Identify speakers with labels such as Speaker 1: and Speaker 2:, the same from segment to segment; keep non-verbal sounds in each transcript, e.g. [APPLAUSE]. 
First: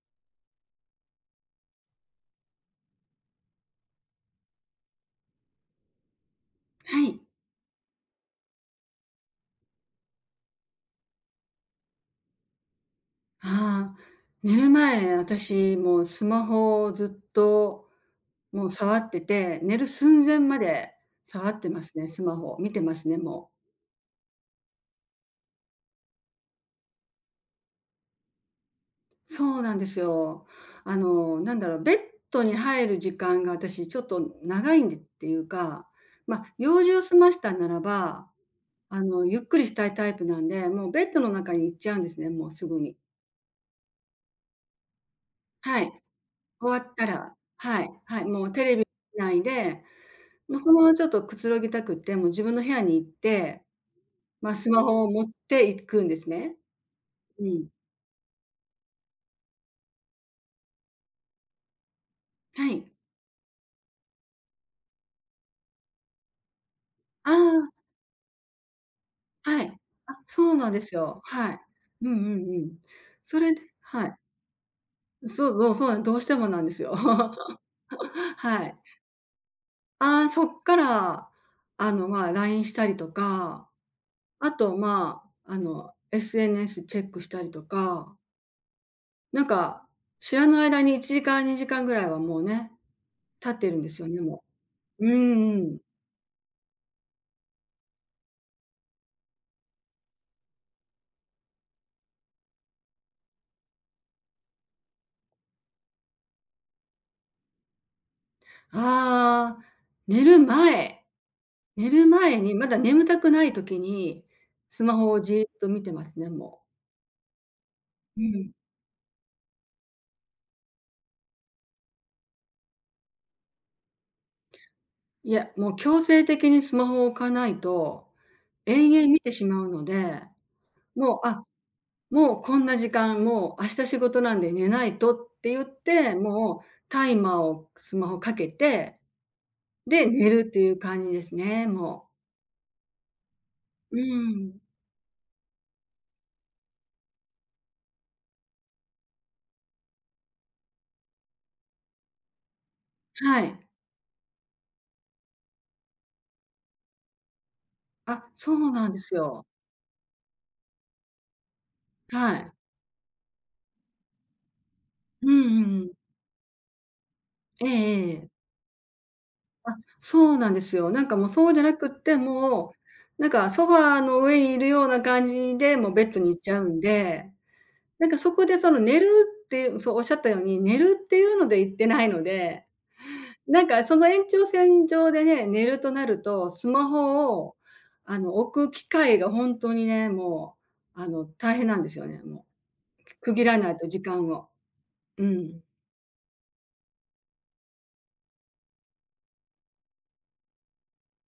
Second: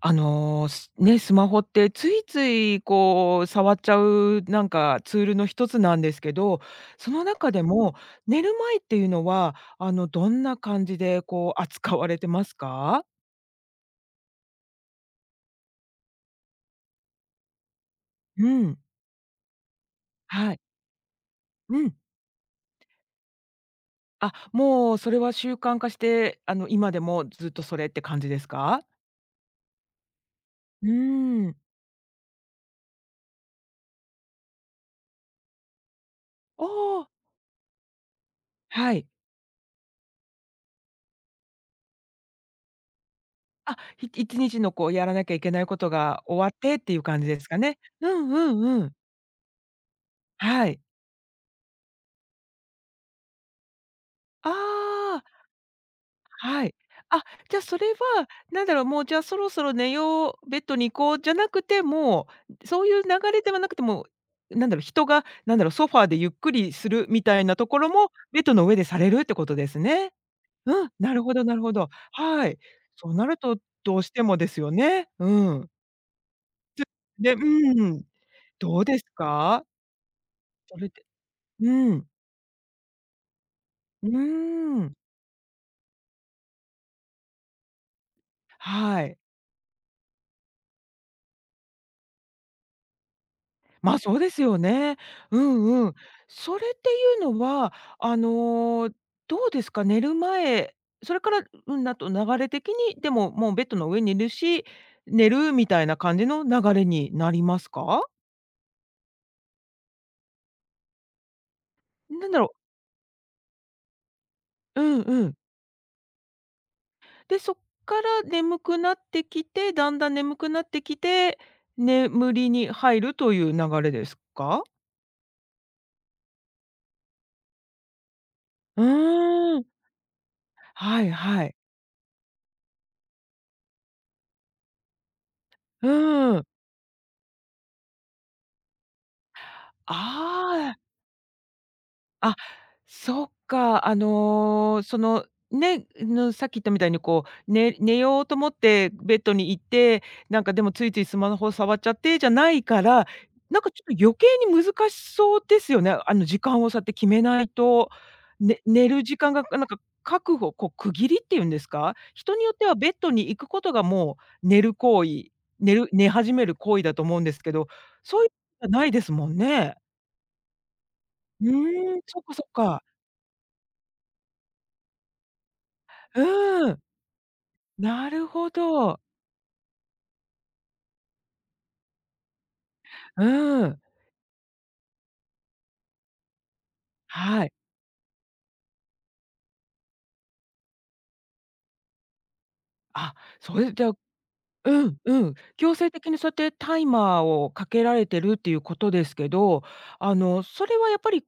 Speaker 1: スマホってついついこう触っちゃう、なんかツールの一つなんですけど、
Speaker 2: は
Speaker 1: そ
Speaker 2: い。
Speaker 1: の中でも寝る前っていうのは、どんな感じでこう扱われてますか？
Speaker 2: ああ、寝る前、私もうスマホをずっと、
Speaker 1: う
Speaker 2: もう
Speaker 1: ん、
Speaker 2: 触ってて、寝る寸前
Speaker 1: は
Speaker 2: ま
Speaker 1: い。
Speaker 2: で触って
Speaker 1: う
Speaker 2: ま
Speaker 1: ん。
Speaker 2: すね、スマホ。見てますね、もう。
Speaker 1: あ、もうそれは習慣化して、今でもずっとそれって感じですか？
Speaker 2: そうなんですよ。
Speaker 1: うー
Speaker 2: な
Speaker 1: ん。
Speaker 2: んだろう、ベッドに入る時間が私ちょっと長いんでっていうか、まあ、
Speaker 1: お
Speaker 2: 用事を
Speaker 1: お、
Speaker 2: 済ましたならば、
Speaker 1: はい。
Speaker 2: ゆっくりしたいタイプなんで、もうベッドの中に行っちゃうんですね、もうすぐに。
Speaker 1: 1日のこうやらなきゃいけないこ
Speaker 2: はい。
Speaker 1: とが終わっ
Speaker 2: 終
Speaker 1: て
Speaker 2: わ
Speaker 1: っ
Speaker 2: っ
Speaker 1: ていう
Speaker 2: た
Speaker 1: 感じ
Speaker 2: ら
Speaker 1: ですかね。
Speaker 2: はい、
Speaker 1: う
Speaker 2: はい、
Speaker 1: んう
Speaker 2: もうテレ
Speaker 1: ん
Speaker 2: ビ
Speaker 1: うん。
Speaker 2: 見ないでもう
Speaker 1: は
Speaker 2: その
Speaker 1: い。
Speaker 2: ままちょっとくつろぎたくって、もう自分の部屋に行って、ま
Speaker 1: あ
Speaker 2: あ、スマホを持
Speaker 1: あ。
Speaker 2: っていくんですね。
Speaker 1: はい。あ、
Speaker 2: う
Speaker 1: じゃ、
Speaker 2: ん。
Speaker 1: それは、なんだろう、もう、じゃあ、そろそろ寝よう、ベッドに行こうじゃなくて、も
Speaker 2: は
Speaker 1: う、そう
Speaker 2: い。
Speaker 1: いう流れではなくて、もう、なんだろう、人が、なんだろう、ソファーでゆっくりするみたいなと
Speaker 2: あ
Speaker 1: ころも、ベッドの上でされるってこ
Speaker 2: あ、
Speaker 1: と
Speaker 2: は
Speaker 1: で
Speaker 2: い。
Speaker 1: す
Speaker 2: あ、
Speaker 1: ね。
Speaker 2: そうなんで
Speaker 1: うん、
Speaker 2: す
Speaker 1: な
Speaker 2: よ。
Speaker 1: るほど
Speaker 2: は
Speaker 1: な
Speaker 2: い。
Speaker 1: るほど。
Speaker 2: うんう
Speaker 1: は
Speaker 2: ん
Speaker 1: い。
Speaker 2: うん。
Speaker 1: そうなる
Speaker 2: それ
Speaker 1: と、
Speaker 2: で
Speaker 1: どう
Speaker 2: は
Speaker 1: し
Speaker 2: い。
Speaker 1: てもですよね。うん。
Speaker 2: そうなんどうしてもなんですよ。[LAUGHS]
Speaker 1: で、うん、
Speaker 2: はい。
Speaker 1: どうですか？
Speaker 2: ああ、そっか
Speaker 1: それって
Speaker 2: ら、
Speaker 1: うん、
Speaker 2: まあ、LINE したりとか、
Speaker 1: うー
Speaker 2: あと、
Speaker 1: ん、
Speaker 2: まあ、SNS チェックしたりとか、
Speaker 1: はい。
Speaker 2: なんか、知らぬ間に1時間2時間ぐらいはもうね、経ってるんで
Speaker 1: ま、あ
Speaker 2: すよ
Speaker 1: そう
Speaker 2: ね、
Speaker 1: で
Speaker 2: も
Speaker 1: すよね。
Speaker 2: う。う
Speaker 1: う
Speaker 2: んん。
Speaker 1: んうん。それっていうのは、あの、どうですか、寝る前、それから、うん、あと流れ的に、でも、もうベッドの上にいるし、寝るみたいな感じの流れになりますか？
Speaker 2: ああ、寝る前寝る
Speaker 1: なんだ
Speaker 2: 前
Speaker 1: ろ
Speaker 2: に、
Speaker 1: う、
Speaker 2: まだ眠たくない時に、
Speaker 1: う
Speaker 2: スマ
Speaker 1: ん
Speaker 2: ホを
Speaker 1: うん。
Speaker 2: じーっと見てますね、も
Speaker 1: で、そっか
Speaker 2: う。う
Speaker 1: ら
Speaker 2: ん。
Speaker 1: 眠くなってきて、だんだん眠くなってきて、眠りに入るという流れですか？
Speaker 2: いや、もう強制的にスマホを置かないと、
Speaker 1: う
Speaker 2: 延々見てし
Speaker 1: ー
Speaker 2: ま
Speaker 1: ん。
Speaker 2: うので、
Speaker 1: はい
Speaker 2: もう、あ、
Speaker 1: はい。
Speaker 2: もうこんな時間、もう明日仕事なんで寝ないとって言っ
Speaker 1: う
Speaker 2: て、
Speaker 1: ん。
Speaker 2: もうタイマーをスマホかけて、で、寝るってい
Speaker 1: あ
Speaker 2: う
Speaker 1: あ。
Speaker 2: 感じですね、もう。
Speaker 1: あ、そっか。
Speaker 2: うーん。
Speaker 1: その、さっき言ったみたいにこう、寝ようと思ってベッドに行って、なんかでもついついスマホ触っちゃってじゃないから、
Speaker 2: はい。
Speaker 1: なんかちょっと余計に難しそうですよね。あの時間をって決めないと、
Speaker 2: あ、そ
Speaker 1: ね
Speaker 2: うな
Speaker 1: 寝
Speaker 2: んで
Speaker 1: る
Speaker 2: す
Speaker 1: 時間が
Speaker 2: よ。
Speaker 1: なんか確保、こう区切りっていうんですか？人
Speaker 2: は
Speaker 1: によ
Speaker 2: い。
Speaker 1: ってはベッドに行くことがもう寝る行
Speaker 2: う
Speaker 1: 為、
Speaker 2: んうんうん。
Speaker 1: 寝始める行為だと思うんですけ
Speaker 2: え
Speaker 1: ど、
Speaker 2: ええ
Speaker 1: そうい
Speaker 2: え。
Speaker 1: うのじゃないですもんね。
Speaker 2: そうなんですよ。なんかもう
Speaker 1: う
Speaker 2: そうじゃなくっ
Speaker 1: ーん、
Speaker 2: て、
Speaker 1: そっかそっ
Speaker 2: も
Speaker 1: か。
Speaker 2: う、なんかソファーの上にいるような感じで、もうベッドに行っちゃう
Speaker 1: うー
Speaker 2: ん
Speaker 1: ん、
Speaker 2: で、なん
Speaker 1: な
Speaker 2: か
Speaker 1: る
Speaker 2: そこ
Speaker 1: ほ
Speaker 2: でその寝
Speaker 1: ど。
Speaker 2: るっていう、そうおっしゃったように、寝るっていうので行ってないので、
Speaker 1: う
Speaker 2: な
Speaker 1: ー
Speaker 2: ん
Speaker 1: ん、
Speaker 2: かその延長線上でね、寝るとなると、スマホ
Speaker 1: はい。
Speaker 2: を置く機会が本当にね、もう大変なんですよね、も
Speaker 1: あ、
Speaker 2: う。区切
Speaker 1: そ
Speaker 2: らな
Speaker 1: れ
Speaker 2: い
Speaker 1: じ
Speaker 2: と
Speaker 1: ゃ、
Speaker 2: 時間を。
Speaker 1: うんう
Speaker 2: う
Speaker 1: ん、
Speaker 2: ん。
Speaker 1: 強制的にそうやってタイマーをかけられてるっていうことですけど、それはやっぱり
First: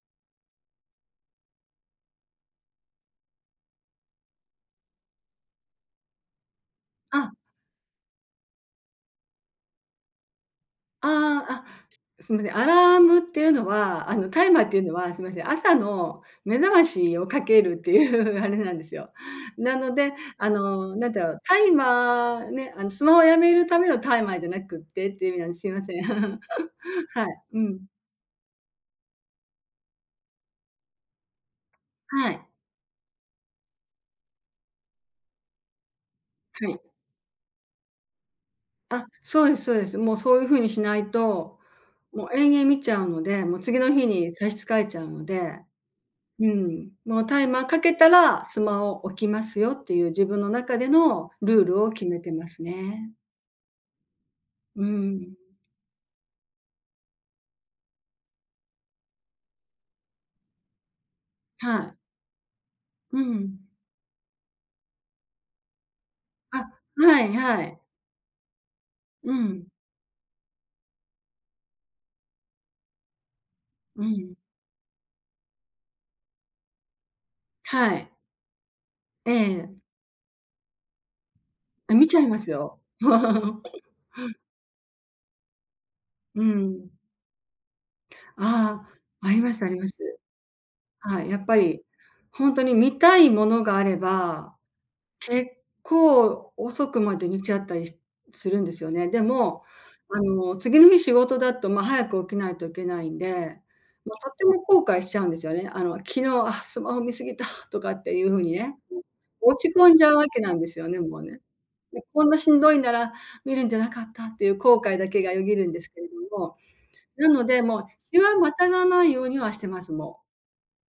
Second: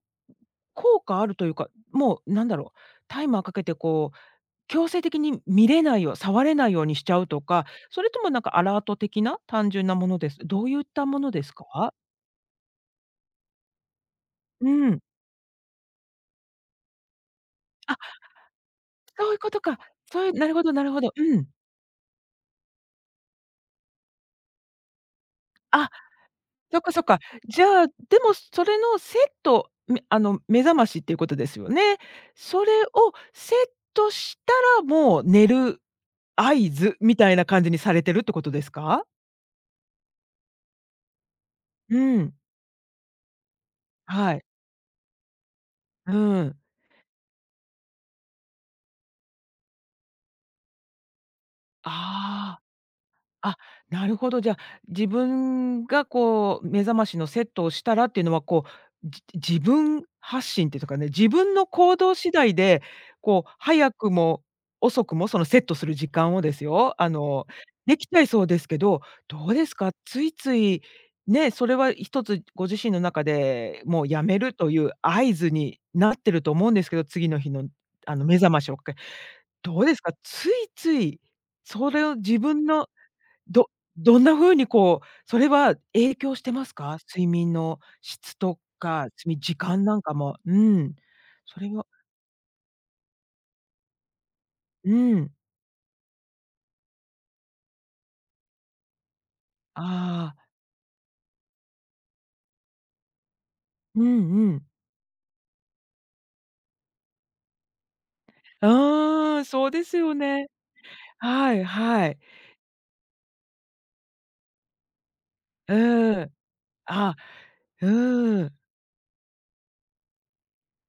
Speaker 1: 効果あるというか、もうなんだろう、タイマーかけてこう、強制的に見れないよう、触れないようにしちゃう
Speaker 2: あ
Speaker 1: とか、それともなんかアラート的な単純なものです。どういったもので
Speaker 2: ああ、
Speaker 1: す
Speaker 2: あ、
Speaker 1: か？
Speaker 2: すみません、アラームっていうのは、タイマーっ
Speaker 1: う
Speaker 2: ていうの
Speaker 1: ん。
Speaker 2: は、すみません、朝の目覚ましをかけるって
Speaker 1: あ、
Speaker 2: いう [LAUGHS] あれなんですよ。
Speaker 1: そういうこと
Speaker 2: な
Speaker 1: か。
Speaker 2: ので、
Speaker 1: そういうなるほどなるほ
Speaker 2: なん
Speaker 1: ど。
Speaker 2: だ
Speaker 1: う
Speaker 2: ろう、
Speaker 1: ん。
Speaker 2: タイマーね、スマホをやめるためのタイマーじゃなくってっていう意味なんです。すいま
Speaker 1: あ、
Speaker 2: せん。
Speaker 1: そっかそっ
Speaker 2: [LAUGHS]
Speaker 1: か。
Speaker 2: はい。う
Speaker 1: じ
Speaker 2: ん。
Speaker 1: ゃあ、でもそれのセット、目覚ましっていうことですよね。
Speaker 2: はい。
Speaker 1: それをセットしたら、もう寝る合
Speaker 2: はい。
Speaker 1: 図みたいな感じにされてるってことですか？
Speaker 2: そうですそうです。もうそういう風にしないと、
Speaker 1: う
Speaker 2: も
Speaker 1: ん。
Speaker 2: う延々見ちゃうので、もう次の日に
Speaker 1: はい。
Speaker 2: 差し支えちゃうので
Speaker 1: う
Speaker 2: う
Speaker 1: ん。
Speaker 2: ん、もうタイマーかけたらスマホ置きますよっていう自分の中でのルールを決めてま
Speaker 1: あ
Speaker 2: すね。
Speaker 1: あ。あ、なるほど。じゃあ、
Speaker 2: う
Speaker 1: 自
Speaker 2: ん。
Speaker 1: 分がこう目覚ましのセットをしたらっていうのは、こう、じ自分発信っていうとかね、自分の
Speaker 2: は
Speaker 1: 行
Speaker 2: い。
Speaker 1: 動次第で、
Speaker 2: う
Speaker 1: こう
Speaker 2: ん。
Speaker 1: 早くも遅くもそのセットする時間をで
Speaker 2: あ、
Speaker 1: すよ、
Speaker 2: はいはい。
Speaker 1: できちゃいそうですけど、
Speaker 2: う
Speaker 1: どう
Speaker 2: ん、
Speaker 1: ですか？ついつい、ね、それは一つご自身の中で
Speaker 2: う
Speaker 1: もうや
Speaker 2: ん。
Speaker 1: めるという合図になってると思うんですけど、次の日の
Speaker 2: はい。
Speaker 1: あの目覚ましをかけ、
Speaker 2: え
Speaker 1: どう
Speaker 2: え。
Speaker 1: ですか？ついついそ
Speaker 2: あ、
Speaker 1: れ
Speaker 2: 見ち
Speaker 1: を
Speaker 2: ゃいま
Speaker 1: 自
Speaker 2: す
Speaker 1: 分
Speaker 2: よ。
Speaker 1: の、ど
Speaker 2: [LAUGHS]
Speaker 1: どんな風にこう、それは影響
Speaker 2: う
Speaker 1: してます
Speaker 2: ん。
Speaker 1: か？睡眠の質と
Speaker 2: あ
Speaker 1: か、
Speaker 2: あ、あ
Speaker 1: 睡
Speaker 2: り
Speaker 1: 眠
Speaker 2: ま
Speaker 1: 時
Speaker 2: すあり
Speaker 1: 間
Speaker 2: ます。
Speaker 1: なんかも。うん。
Speaker 2: はい、やっぱ
Speaker 1: それ
Speaker 2: り
Speaker 1: は
Speaker 2: 本当に見たいものがあれば
Speaker 1: うん。
Speaker 2: 結構遅くまで寝ちゃったりするんですよね。でも、
Speaker 1: ああ、
Speaker 2: 次の日仕事だと、早く起きないといけないんで、
Speaker 1: うん
Speaker 2: とって
Speaker 1: う
Speaker 2: も
Speaker 1: ん。
Speaker 2: 後悔しちゃうんですよね。昨日、あ、スマホ見過ぎたとかっていう風に
Speaker 1: う
Speaker 2: ね、
Speaker 1: ーん、そ
Speaker 2: 落
Speaker 1: う
Speaker 2: ち
Speaker 1: で
Speaker 2: 込ん
Speaker 1: す
Speaker 2: じゃ
Speaker 1: よ
Speaker 2: うわけ
Speaker 1: ね。
Speaker 2: なんですよね、もうね。
Speaker 1: はい
Speaker 2: で、
Speaker 1: はい。
Speaker 2: こんなしんどいなら見るんじゃなかったっていう後悔だけがよぎるんですけれ
Speaker 1: うん。
Speaker 2: ども、
Speaker 1: あ、
Speaker 2: なので、もう日は
Speaker 1: う
Speaker 2: ま
Speaker 1: ん。
Speaker 2: たがないようにはしてます、も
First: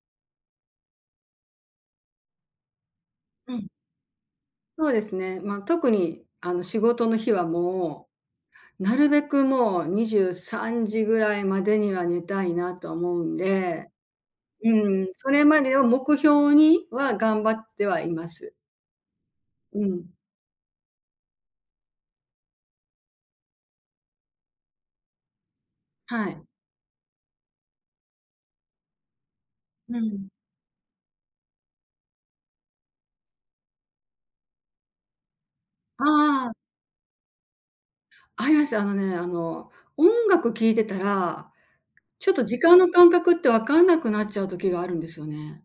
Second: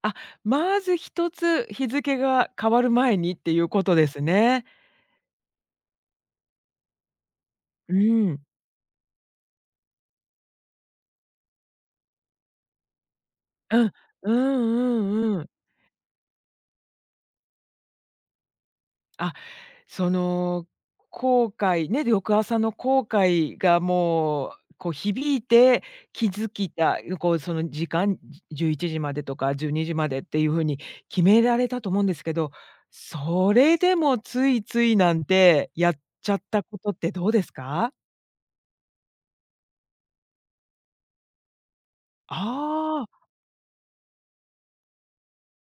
Speaker 1: あ、まず一つ日付が変わる前にって
Speaker 2: うう
Speaker 1: い
Speaker 2: ん。
Speaker 1: うことですね。
Speaker 2: そうですね、特に仕事の日は
Speaker 1: う
Speaker 2: も
Speaker 1: ん。
Speaker 2: うなるべくもう23時ぐらいまでには寝たいなと思うん
Speaker 1: う
Speaker 2: で、
Speaker 1: ん。うん
Speaker 2: うん、そ
Speaker 1: うんう
Speaker 2: れ
Speaker 1: ん、
Speaker 2: までを目標には頑張ってはいます。
Speaker 1: あ、
Speaker 2: うん。
Speaker 1: その、後悔ね、翌朝の後悔がもう、こう響いて、気
Speaker 2: はい。
Speaker 1: づきた、こうその時間、11時までとか12時
Speaker 2: う
Speaker 1: までっ
Speaker 2: ん。
Speaker 1: ていう風に決められたと思うんですけど、それでもついついなんてやっちゃっ
Speaker 2: あ
Speaker 1: た
Speaker 2: あ、
Speaker 1: ことってどうですか？
Speaker 2: あります。あのね、あの、音楽聴いてたら、ちょっと時間の
Speaker 1: あ
Speaker 2: 感覚ってわかんなくなっちゃう時があるんですよね。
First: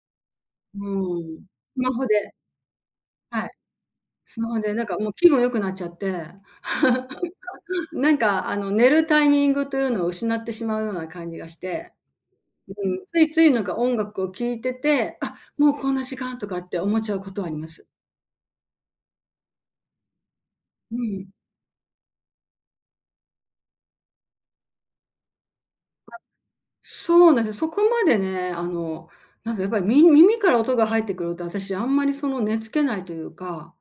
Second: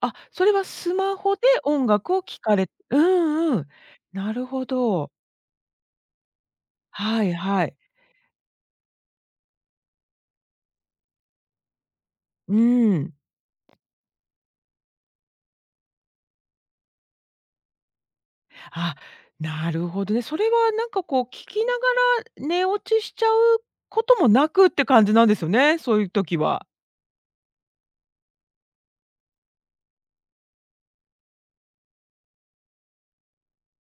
Speaker 1: あ、あ、それはスマホ
Speaker 2: う
Speaker 1: で
Speaker 2: ん。ス
Speaker 1: 音
Speaker 2: マホ
Speaker 1: 楽を
Speaker 2: で
Speaker 1: 聴かれ、う
Speaker 2: はい。
Speaker 1: んうん。な
Speaker 2: ス
Speaker 1: る
Speaker 2: マホ
Speaker 1: ほ
Speaker 2: でなんかも
Speaker 1: ど。
Speaker 2: う気分良くなっちゃって、
Speaker 1: はいはい。
Speaker 2: [LAUGHS] なんかあの、寝るタイミングというのを失ってしまうような感じがして
Speaker 1: う
Speaker 2: うん、
Speaker 1: ん。
Speaker 2: ついついなんか音楽を聴いてて、あ、もうこんな時間とかって思っちゃうことはあります。
Speaker 1: あ、なるほどね。それはなん
Speaker 2: う
Speaker 1: かこう
Speaker 2: ん。
Speaker 1: 聞きながら寝落ちしちゃうこともなくって感じなんですよね、そういう時は。
Speaker 2: そうなんです。そこまでね、なんかやっぱり耳から音が入ってくると、私あんまりその寝付けないというか、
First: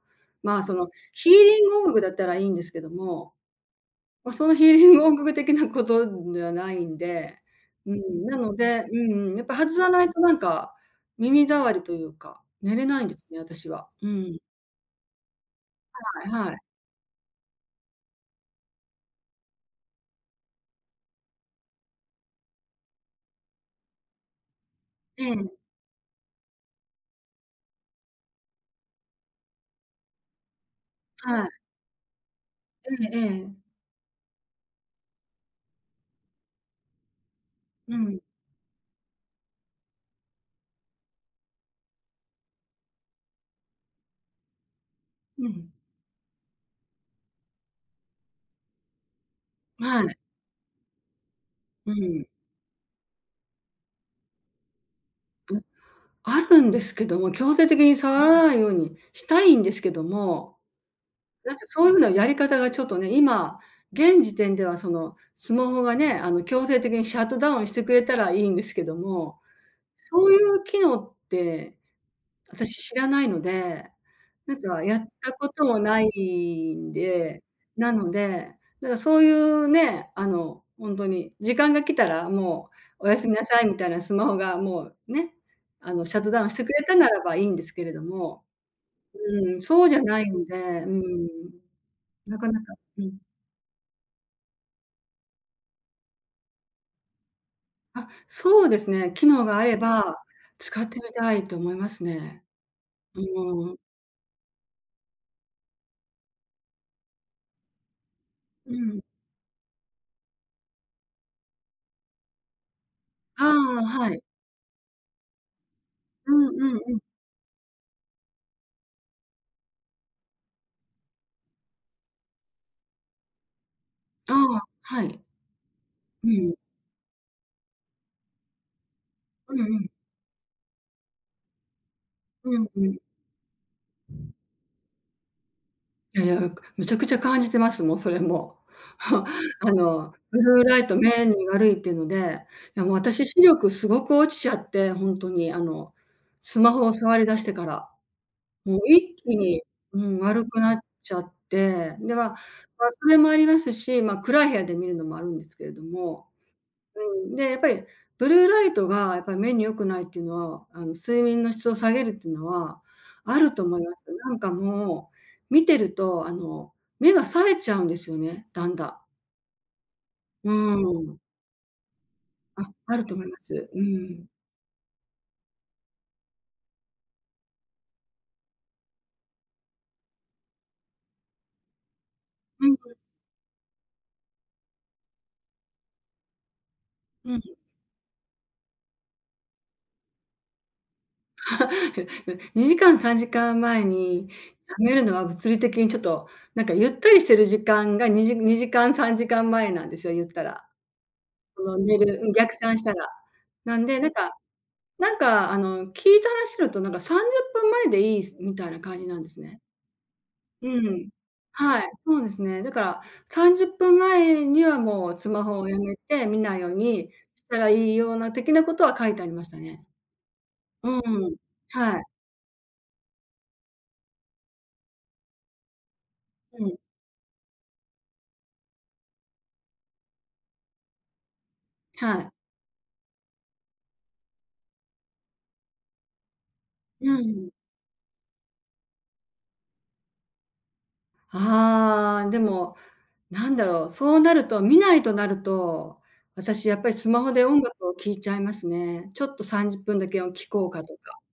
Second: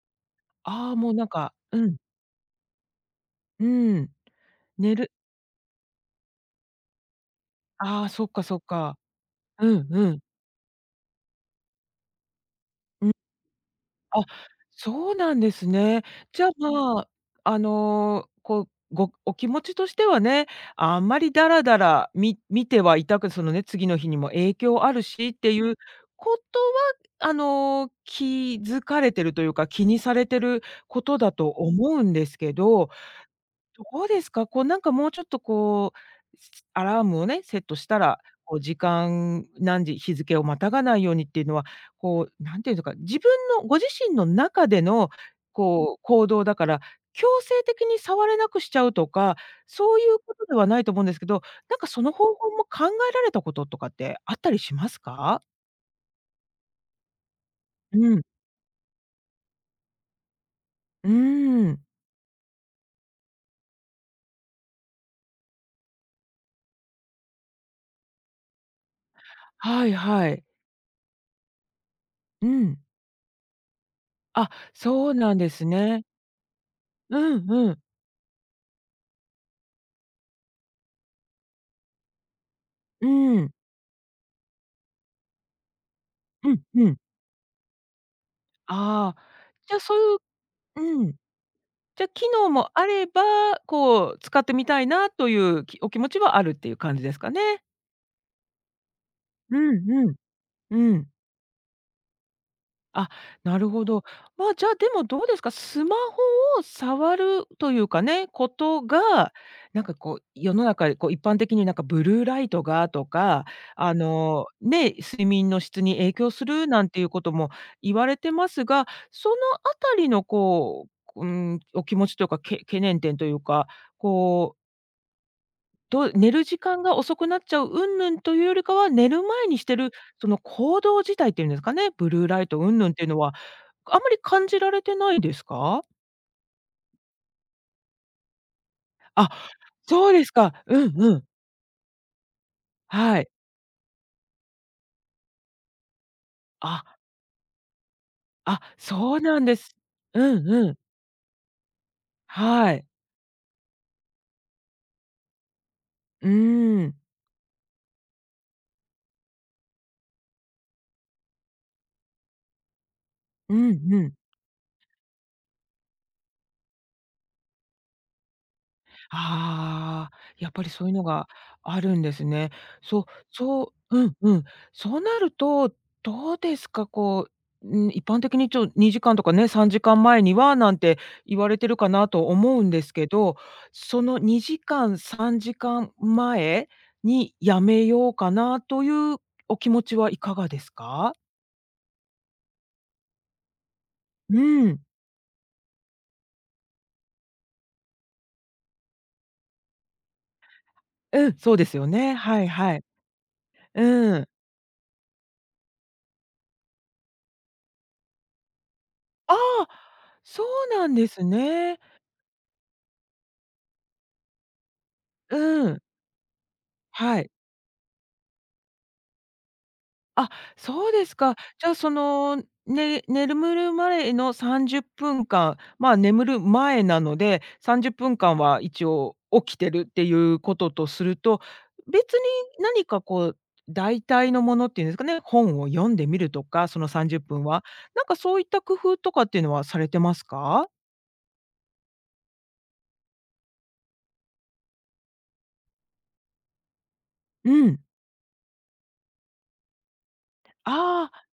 Speaker 2: まあ、その
Speaker 1: ああ、もうなん
Speaker 2: ヒー
Speaker 1: か
Speaker 2: リング
Speaker 1: う
Speaker 2: 音
Speaker 1: ん、
Speaker 2: 楽だったらいいんですけども、
Speaker 1: うん、
Speaker 2: ま、そのヒーリン
Speaker 1: 寝
Speaker 2: グ
Speaker 1: る
Speaker 2: 音楽的なことではないんで、う
Speaker 1: ああ、
Speaker 2: ん、
Speaker 1: そっ
Speaker 2: な
Speaker 1: か
Speaker 2: の
Speaker 1: そっ
Speaker 2: で、う
Speaker 1: か。
Speaker 2: んうん、やっぱ
Speaker 1: う
Speaker 2: 外
Speaker 1: ん
Speaker 2: さな
Speaker 1: う
Speaker 2: い
Speaker 1: ん。
Speaker 2: となんか、耳障りというか、寝れないんですね、私は。う
Speaker 1: あ、
Speaker 2: ん。
Speaker 1: そうなんですね。
Speaker 2: は
Speaker 1: じ
Speaker 2: い
Speaker 1: ゃあ、
Speaker 2: はい。
Speaker 1: まあ、こう、お気持ちとしてはね、あんまりだらだら見てはいたく、そのね、次の日にも影響ある
Speaker 2: え
Speaker 1: しっ
Speaker 2: え、
Speaker 1: ていうことは、気づかれてるというか、気にされてることだ
Speaker 2: はい。
Speaker 1: と思うんですけど、
Speaker 2: ええええ。
Speaker 1: どうですか？こう、なんかもうちょっとこう、アラームをね、セットし
Speaker 2: う
Speaker 1: た
Speaker 2: ん。
Speaker 1: ら、こう時間、何時、日付をまたがないようにっていうのは、こう、何て言うのか、自分のご自身の中での、
Speaker 2: うん。
Speaker 1: こう、行動だから、強制的に触れなくしちゃうとか、そう
Speaker 2: は
Speaker 1: い
Speaker 2: い。
Speaker 1: うことではないと思うんですけど、なんか
Speaker 2: う
Speaker 1: その
Speaker 2: ん。
Speaker 1: 方法も考えられたこととかってあったりしますか？
Speaker 2: あるんですけども、強制的に
Speaker 1: う
Speaker 2: 触
Speaker 1: ん。
Speaker 2: らないようにしたいんですけども、
Speaker 1: うー
Speaker 2: なんかそ
Speaker 1: ん。
Speaker 2: ういう風なやり方がちょっとね、今、現時点ではそのスマホがね、強制的にシャットダウンしてくれたらいいんですけども、
Speaker 1: はい
Speaker 2: そ
Speaker 1: は
Speaker 2: うい
Speaker 1: い。
Speaker 2: う機能って
Speaker 1: う
Speaker 2: 私
Speaker 1: ん。
Speaker 2: 知らないので、
Speaker 1: あ、
Speaker 2: なんかやっ
Speaker 1: そう
Speaker 2: た
Speaker 1: なん
Speaker 2: こ
Speaker 1: で
Speaker 2: と
Speaker 1: す
Speaker 2: もな
Speaker 1: ね。
Speaker 2: いん
Speaker 1: う
Speaker 2: で、
Speaker 1: んうん。
Speaker 2: なので、だからそういうね、ほんとに時間が来たらもう
Speaker 1: う
Speaker 2: おやすみな
Speaker 1: ん。
Speaker 2: さいみたいなスマホがもうね、シャットダウン
Speaker 1: う
Speaker 2: して
Speaker 1: ん
Speaker 2: くれ
Speaker 1: う
Speaker 2: た
Speaker 1: ん。
Speaker 2: ならばいいんですけれども、
Speaker 1: ああ、
Speaker 2: うん、
Speaker 1: じゃ、
Speaker 2: そうじ
Speaker 1: そう
Speaker 2: ゃ
Speaker 1: いう、
Speaker 2: ないので、うん、
Speaker 1: うん、じゃ、機
Speaker 2: なか
Speaker 1: 能
Speaker 2: な
Speaker 1: も
Speaker 2: か、
Speaker 1: あ
Speaker 2: う
Speaker 1: れ
Speaker 2: ん。
Speaker 1: ば、こう使ってみたいなというお気持ちはあるっていう感じですかね。
Speaker 2: あ、そうですね、機能が
Speaker 1: う
Speaker 2: あれ
Speaker 1: んうん、
Speaker 2: ば使っ
Speaker 1: う
Speaker 2: てみ
Speaker 1: ん。
Speaker 2: たいと思いますね。
Speaker 1: あ、
Speaker 2: う
Speaker 1: なる
Speaker 2: ーん、
Speaker 1: ほど。まあ、じゃあ、でもどうですか、スマホを触るというかね、こ
Speaker 2: う
Speaker 1: と
Speaker 2: ん。
Speaker 1: が、なんかこう、世の中でこう一般的になんかブルーライトがと
Speaker 2: あ
Speaker 1: か、
Speaker 2: あ、はい。
Speaker 1: ね、睡眠の質に影
Speaker 2: う
Speaker 1: 響す
Speaker 2: ん
Speaker 1: る
Speaker 2: うん
Speaker 1: なん
Speaker 2: うん。
Speaker 1: ていうことも言われてますが、そのあたりのこう、うん、お気持ちというか、懸念点というか、
Speaker 2: あ
Speaker 1: こう
Speaker 2: あ、はい。
Speaker 1: と
Speaker 2: う
Speaker 1: 寝る
Speaker 2: ん。
Speaker 1: 時間が遅くなっちゃう云々というよりかは、寝る前
Speaker 2: う
Speaker 1: に
Speaker 2: んう
Speaker 1: して
Speaker 2: ん。
Speaker 1: る、その行動自体っていうんですかね、ブルーライ
Speaker 2: う
Speaker 1: ト
Speaker 2: ん
Speaker 1: 云
Speaker 2: う
Speaker 1: 々っ
Speaker 2: ん。
Speaker 1: ていうのは、あまり感じられてないですか？
Speaker 2: いやいや、むちゃくちゃ感じてます、もうそれも。
Speaker 1: あ、
Speaker 2: [LAUGHS]
Speaker 1: そうです
Speaker 2: ブ
Speaker 1: か。
Speaker 2: ルーラ
Speaker 1: う
Speaker 2: イ
Speaker 1: ん
Speaker 2: ト
Speaker 1: うん。
Speaker 2: 目に悪いっていうので、いやもう
Speaker 1: は
Speaker 2: 私
Speaker 1: い。
Speaker 2: 視力すごく落ちちゃって、本当にスマ
Speaker 1: あ、
Speaker 2: ホを触り出してから、
Speaker 1: あ、
Speaker 2: もう一
Speaker 1: そう
Speaker 2: 気
Speaker 1: なんで
Speaker 2: に、
Speaker 1: す。
Speaker 2: うん、
Speaker 1: う
Speaker 2: 悪
Speaker 1: ん
Speaker 2: く
Speaker 1: う
Speaker 2: な
Speaker 1: ん。
Speaker 2: っちゃって、では、まあ
Speaker 1: はい。
Speaker 2: ま、それもありますし、まあ、暗い部屋で見るのもあるんですけれども
Speaker 1: うーん。
Speaker 2: で、やっぱりブルーライトがやっぱり目に良くないっていうのは、睡眠の質を下げるっていうのはある
Speaker 1: う
Speaker 2: と
Speaker 1: ん
Speaker 2: 思います。
Speaker 1: うん。
Speaker 2: なんかもう、見てると、目が冴えちゃうんですよね、だんだ
Speaker 1: ああ、
Speaker 2: ん。
Speaker 1: やっぱりそういうの
Speaker 2: うん。
Speaker 1: があるんですね。
Speaker 2: あ、あ
Speaker 1: そう、
Speaker 2: ると思います。
Speaker 1: そ
Speaker 2: う
Speaker 1: う、うん
Speaker 2: ん。
Speaker 1: うん。そうなると、どうですか、こう、ん、一般的に2時間とかね、3時間前にはなんて言われてるかなと思う
Speaker 2: う
Speaker 1: ん
Speaker 2: ん
Speaker 1: ですけど、その2時間、3時間前に
Speaker 2: うん。
Speaker 1: やめようかなというお気持ちはいかがですか？
Speaker 2: [LAUGHS] 2時間、3時間前に
Speaker 1: う
Speaker 2: や
Speaker 1: ん。
Speaker 2: めるのは物理的にちょっと、なんかゆったりしてる時間が2時間、3時間前なんですよ、言ったら。
Speaker 1: うん、そう
Speaker 2: そ
Speaker 1: で
Speaker 2: の
Speaker 1: すよ
Speaker 2: 寝
Speaker 1: ね。
Speaker 2: るうん、
Speaker 1: はい
Speaker 2: 逆
Speaker 1: は
Speaker 2: 算し
Speaker 1: い。
Speaker 2: たら。なんで、
Speaker 1: うん。
Speaker 2: なんか、聞いた話だと、なんか30分前でいいみたいな感じなんで
Speaker 1: あ
Speaker 2: すね。
Speaker 1: あ、そ
Speaker 2: う
Speaker 1: うなんで
Speaker 2: ん。
Speaker 1: すね。
Speaker 2: はい、そうですね。だから、30分前にはもうスマホ
Speaker 1: う
Speaker 2: をや
Speaker 1: ん。
Speaker 2: めて見ないように
Speaker 1: はい。
Speaker 2: したらいいような的なことは書いてありましたね。
Speaker 1: あ、そ
Speaker 2: う
Speaker 1: うです
Speaker 2: ん。
Speaker 1: か。じゃあ、そ
Speaker 2: はい。
Speaker 1: の、ね眠る前の30分間、まあ、眠る
Speaker 2: うん。
Speaker 1: 前なので、30分間は一応起きてるっていうこととすると、別
Speaker 2: はい。
Speaker 1: に何かこう、代替のものっていうんですかね、本を読んでみるとか、その
Speaker 2: う
Speaker 1: 30分
Speaker 2: ん。
Speaker 1: は、なんかそういった工夫とかっていうのはされてますか？
Speaker 2: ああ、でも、なんだろう、そうなると、見ないとなると、私やっぱりスマホで音
Speaker 1: うん。
Speaker 2: 楽を聴いちゃいますね。ちょっと30分だけを聴こうかと
Speaker 1: あ
Speaker 2: か。
Speaker 1: あ。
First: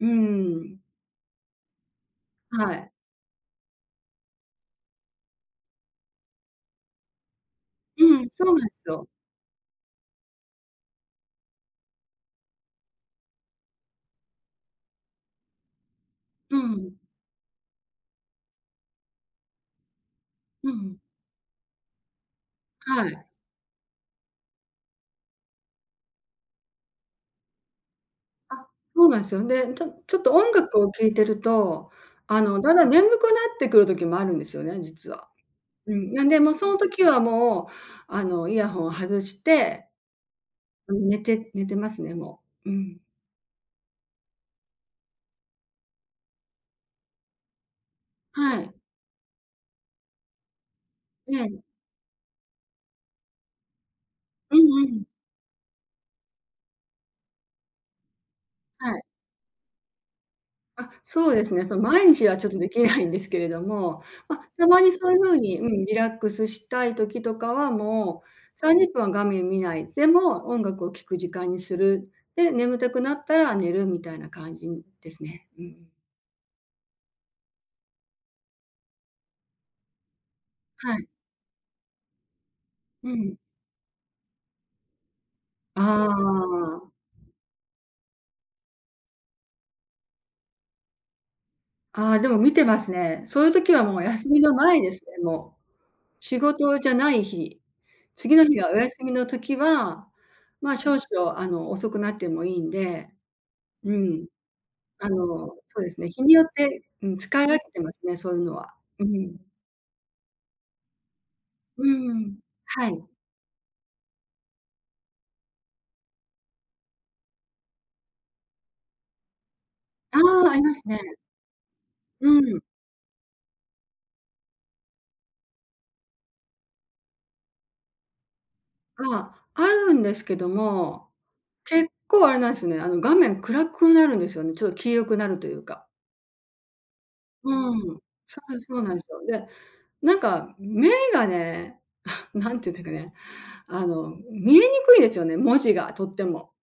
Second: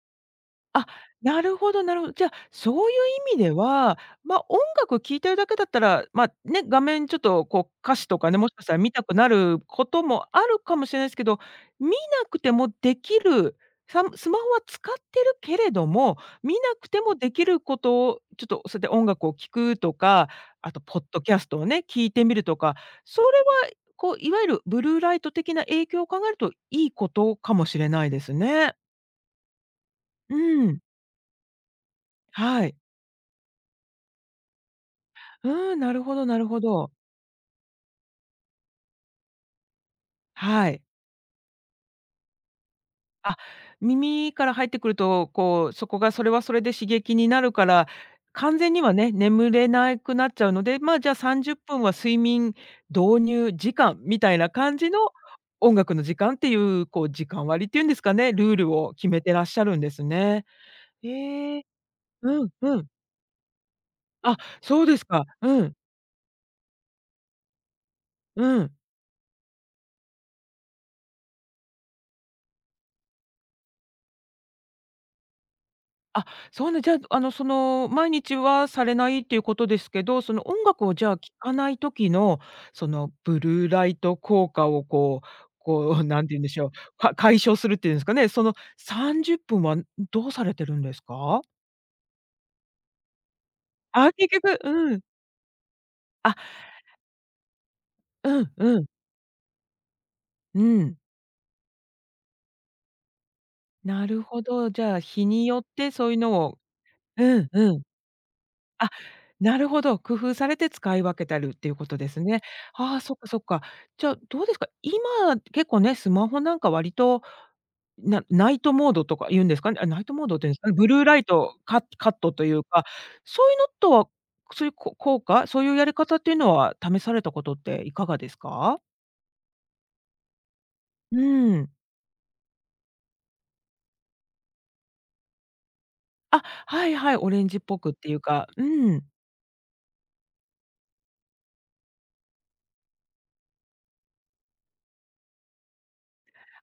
Speaker 2: うん。
Speaker 1: あ、なるほどなるほど。じゃあ、そ
Speaker 2: は
Speaker 1: う
Speaker 2: い。
Speaker 1: いう意味では、音楽聴いてるだけだったら、ね、画面ちょっと歌詞
Speaker 2: う
Speaker 1: と
Speaker 2: ん、
Speaker 1: かね、
Speaker 2: そう
Speaker 1: も
Speaker 2: な
Speaker 1: しか
Speaker 2: ん
Speaker 1: し
Speaker 2: で
Speaker 1: たら
Speaker 2: す
Speaker 1: 見た
Speaker 2: よ。
Speaker 1: くなることもあるかもしれないですけど、見なくてもできる、スマホは使ってるけれども、見
Speaker 2: う
Speaker 1: なく
Speaker 2: ん、
Speaker 1: てもできることを、ちょっとそうやって音楽を聴くとか、
Speaker 2: う
Speaker 1: あと
Speaker 2: ん、
Speaker 1: ポッドキャストをね、聞いてみるとか、
Speaker 2: は
Speaker 1: そ
Speaker 2: い。
Speaker 1: れはいわゆるブルーライト的な影響を考えるといいことかもしれないです
Speaker 2: あ、
Speaker 1: ね。
Speaker 2: そうなんですよ。で、ちょっと
Speaker 1: う
Speaker 2: 音楽
Speaker 1: ん、
Speaker 2: を聴いてると、
Speaker 1: は
Speaker 2: だん
Speaker 1: い。
Speaker 2: だん眠くなってくる時もあるんですよね、実は。
Speaker 1: うーん、な
Speaker 2: う
Speaker 1: る
Speaker 2: ん、
Speaker 1: ほ
Speaker 2: な
Speaker 1: ど
Speaker 2: ん
Speaker 1: な
Speaker 2: で、
Speaker 1: る
Speaker 2: もう
Speaker 1: ほ
Speaker 2: その
Speaker 1: ど。
Speaker 2: 時はもう、イヤホンを外して、
Speaker 1: はい。
Speaker 2: うん、寝てますね、もう。うん。
Speaker 1: あ、耳から入ってくると、こう、そこがそれはそれで刺激になるから、完
Speaker 2: は
Speaker 1: 全
Speaker 2: い。
Speaker 1: にはね、眠れなくなっちゃうので、まあ、じゃあ
Speaker 2: え
Speaker 1: 30
Speaker 2: え。
Speaker 1: 分は睡眠導入時間みたいな
Speaker 2: う
Speaker 1: 感
Speaker 2: んう
Speaker 1: じの
Speaker 2: ん。
Speaker 1: 音楽の時間っていう、こう、時間割っていうんですかね、ルール
Speaker 2: は
Speaker 1: を
Speaker 2: い。
Speaker 1: 決めてらっしゃるんですね。
Speaker 2: あ、そうです
Speaker 1: え
Speaker 2: ね。
Speaker 1: え、
Speaker 2: その毎日は
Speaker 1: う
Speaker 2: ち
Speaker 1: ん
Speaker 2: ょっとで
Speaker 1: う
Speaker 2: き
Speaker 1: ん。
Speaker 2: ないんですけれども、
Speaker 1: あ、
Speaker 2: ま、たま
Speaker 1: そう
Speaker 2: に
Speaker 1: です
Speaker 2: そういう
Speaker 1: か。
Speaker 2: 風に、
Speaker 1: う
Speaker 2: う
Speaker 1: ん、
Speaker 2: ん、リラックスしたい時とかはもう
Speaker 1: うん。
Speaker 2: 30分は画面見ない、でも音楽を聴く時間にする、で、眠たくなったら寝るみたいな感じですね。うん。
Speaker 1: あ、そうね、じゃあ、その、毎日はされないっていうことですけど、その、音楽を
Speaker 2: は
Speaker 1: じ
Speaker 2: い。
Speaker 1: ゃあ聴かない時の、そ
Speaker 2: う
Speaker 1: の、
Speaker 2: ん。
Speaker 1: ブルーライト効果を
Speaker 2: あ
Speaker 1: なんて言うんでしょう、
Speaker 2: あ。
Speaker 1: 解消するっていうんですかね、その30分はどうされてるんですか？
Speaker 2: ああ、でも見てますね。そういう時はもう
Speaker 1: あ、
Speaker 2: 休
Speaker 1: 結
Speaker 2: みの
Speaker 1: 局
Speaker 2: 前
Speaker 1: う
Speaker 2: で
Speaker 1: ん。
Speaker 2: すね、もう。
Speaker 1: あ、
Speaker 2: 仕事じゃない日、次
Speaker 1: う
Speaker 2: の
Speaker 1: ん
Speaker 2: 日がお
Speaker 1: うん。
Speaker 2: 休みの時は、
Speaker 1: う
Speaker 2: ま、少
Speaker 1: ん。
Speaker 2: 々あの遅くなってもいいんで、う
Speaker 1: なる
Speaker 2: ん。
Speaker 1: ほど、じゃあ、日によっ
Speaker 2: そうで
Speaker 1: て
Speaker 2: すね、
Speaker 1: そういう
Speaker 2: 日に
Speaker 1: の
Speaker 2: よっ
Speaker 1: を、
Speaker 2: て、うん、
Speaker 1: う
Speaker 2: 使い
Speaker 1: ん
Speaker 2: 分け
Speaker 1: う
Speaker 2: て
Speaker 1: ん。
Speaker 2: ますね、そういうのは。
Speaker 1: あ、
Speaker 2: うん。
Speaker 1: なるほど、工夫されて使い分けてるっていう
Speaker 2: う
Speaker 1: ことです
Speaker 2: ん。
Speaker 1: ね。
Speaker 2: は
Speaker 1: ああ、
Speaker 2: い。
Speaker 1: そっかそっか。じゃあ、どうですか、今、結構ね、スマホなんか割と、ナイトモードとか言うんですかね。あ、ナイト
Speaker 2: あ
Speaker 1: モードって言
Speaker 2: あ、
Speaker 1: うんで
Speaker 2: あ
Speaker 1: す
Speaker 2: り
Speaker 1: かね。
Speaker 2: ます
Speaker 1: ブル
Speaker 2: ね。
Speaker 1: ーライトカカット
Speaker 2: う
Speaker 1: とい
Speaker 2: ん。
Speaker 1: うか、そういうのとは、そういうこ効果、そういうやり方っていうのは試されたことっていかがですか？
Speaker 2: ああ、るんですけども、
Speaker 1: うん。
Speaker 2: 結構あれなんですよね、画面暗くなるんですよね、ちょっと黄色くなるというか。
Speaker 1: あ、はいはい、オレンジっ
Speaker 2: う
Speaker 1: ぽくっ
Speaker 2: ん。
Speaker 1: ていう
Speaker 2: そ
Speaker 1: か、
Speaker 2: う
Speaker 1: う
Speaker 2: そうなんで
Speaker 1: ん。
Speaker 2: すよ。で、なんか目がね、何て言うんですかね、見えにくいんですよね、文字がとっても、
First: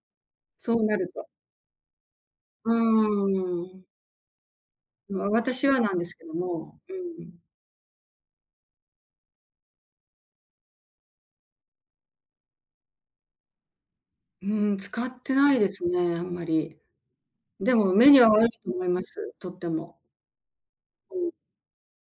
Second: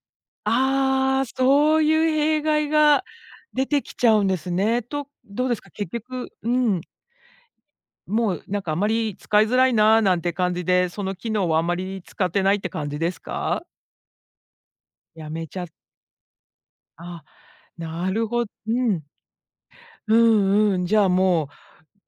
Speaker 2: そうなる
Speaker 1: ああ、
Speaker 2: と。
Speaker 1: そういう弊害が
Speaker 2: うー
Speaker 1: 出て
Speaker 2: ん。
Speaker 1: きちゃうんですね。と、
Speaker 2: ま
Speaker 1: どうです
Speaker 2: 私
Speaker 1: か、
Speaker 2: は
Speaker 1: 結
Speaker 2: なんですけ
Speaker 1: 局
Speaker 2: ど
Speaker 1: う
Speaker 2: も、
Speaker 1: ん、
Speaker 2: うん。
Speaker 1: もうなんかあまり使いづらいななんて感じで、その機能はあまり使ってないって感じですか？
Speaker 2: うん、使っ
Speaker 1: や
Speaker 2: て
Speaker 1: め
Speaker 2: ない
Speaker 1: ちゃ
Speaker 2: ですね、あんまり。
Speaker 1: あ、
Speaker 2: でも
Speaker 1: な
Speaker 2: 目に
Speaker 1: る
Speaker 2: は
Speaker 1: ほ
Speaker 2: 悪
Speaker 1: う
Speaker 2: いと思いま
Speaker 1: ん。
Speaker 2: す、とっても。
Speaker 1: うんうん。じゃあもう、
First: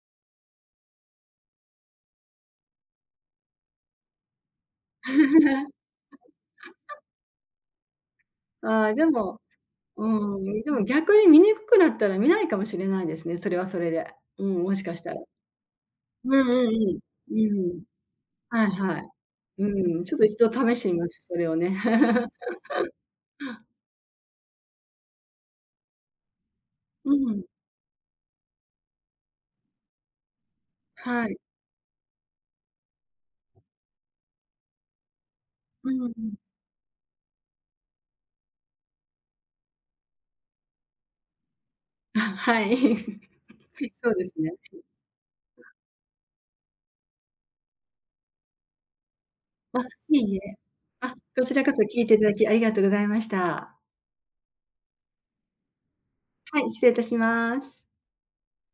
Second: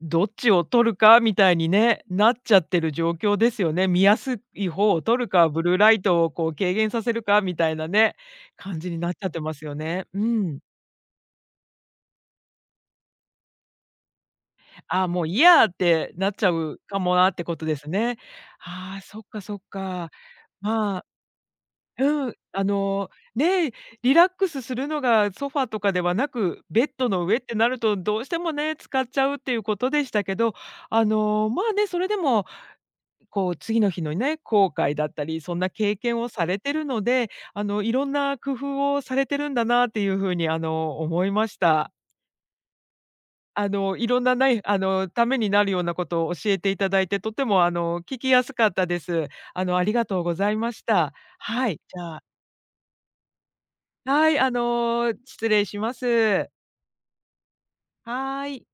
Speaker 1: どっちを取るかみたいにね、なっちゃってる状況ですよね。見やすい方を取るか、ブルー
Speaker 2: [LAUGHS]
Speaker 1: ライトをこう軽減させるかみたいなね、感
Speaker 2: あ
Speaker 1: じ
Speaker 2: ー
Speaker 1: に
Speaker 2: で
Speaker 1: なっちゃっ
Speaker 2: も、
Speaker 1: てますよね。う
Speaker 2: う
Speaker 1: ん。
Speaker 2: ん、でも逆に見にくくなったら見ないかもしれないですね、それはそれで。うん、もしかし
Speaker 1: あ、
Speaker 2: たら。
Speaker 1: もういいやって
Speaker 2: う
Speaker 1: なっち
Speaker 2: ん
Speaker 1: ゃ
Speaker 2: う
Speaker 1: うか
Speaker 2: ん
Speaker 1: もな
Speaker 2: う
Speaker 1: ってこと
Speaker 2: ん。
Speaker 1: で
Speaker 2: うん。
Speaker 1: すね。
Speaker 2: はい
Speaker 1: あ
Speaker 2: は
Speaker 1: あ、
Speaker 2: い。
Speaker 1: そっかそっ
Speaker 2: うん、
Speaker 1: か。
Speaker 2: ちょっと一度試して
Speaker 1: ま
Speaker 2: み
Speaker 1: あ、
Speaker 2: ます、それをね。
Speaker 1: うん、
Speaker 2: [LAUGHS]
Speaker 1: ね、リラックスするのがソファとかではなく、ベッド
Speaker 2: う
Speaker 1: の上っ
Speaker 2: ん、
Speaker 1: てなるとどうしてもね、使っちゃうっていうことでしたけど、
Speaker 2: はい。
Speaker 1: まあね、それでもこう次の日のね、後悔だったり、そんな
Speaker 2: う
Speaker 1: 経験を
Speaker 2: ん
Speaker 1: されてるので、いろんな工夫をされてるんだなっていうふうに思いました。
Speaker 2: あ、はい。[LAUGHS]
Speaker 1: い
Speaker 2: そう
Speaker 1: ろ
Speaker 2: で
Speaker 1: んな
Speaker 2: す
Speaker 1: な
Speaker 2: ね。
Speaker 1: いためになるようなことを教えていただいて、とても聞きやすかったです。ありが
Speaker 2: い
Speaker 1: とうご
Speaker 2: い
Speaker 1: ざ
Speaker 2: え。
Speaker 1: いました。
Speaker 2: あ、こちら
Speaker 1: は
Speaker 2: こそ
Speaker 1: い、じ
Speaker 2: 聞いて
Speaker 1: ゃ
Speaker 2: い
Speaker 1: あ、
Speaker 2: ただきありがとうございました。
Speaker 1: はい、失礼します。
Speaker 2: はい、失礼いたします。
Speaker 1: はーい。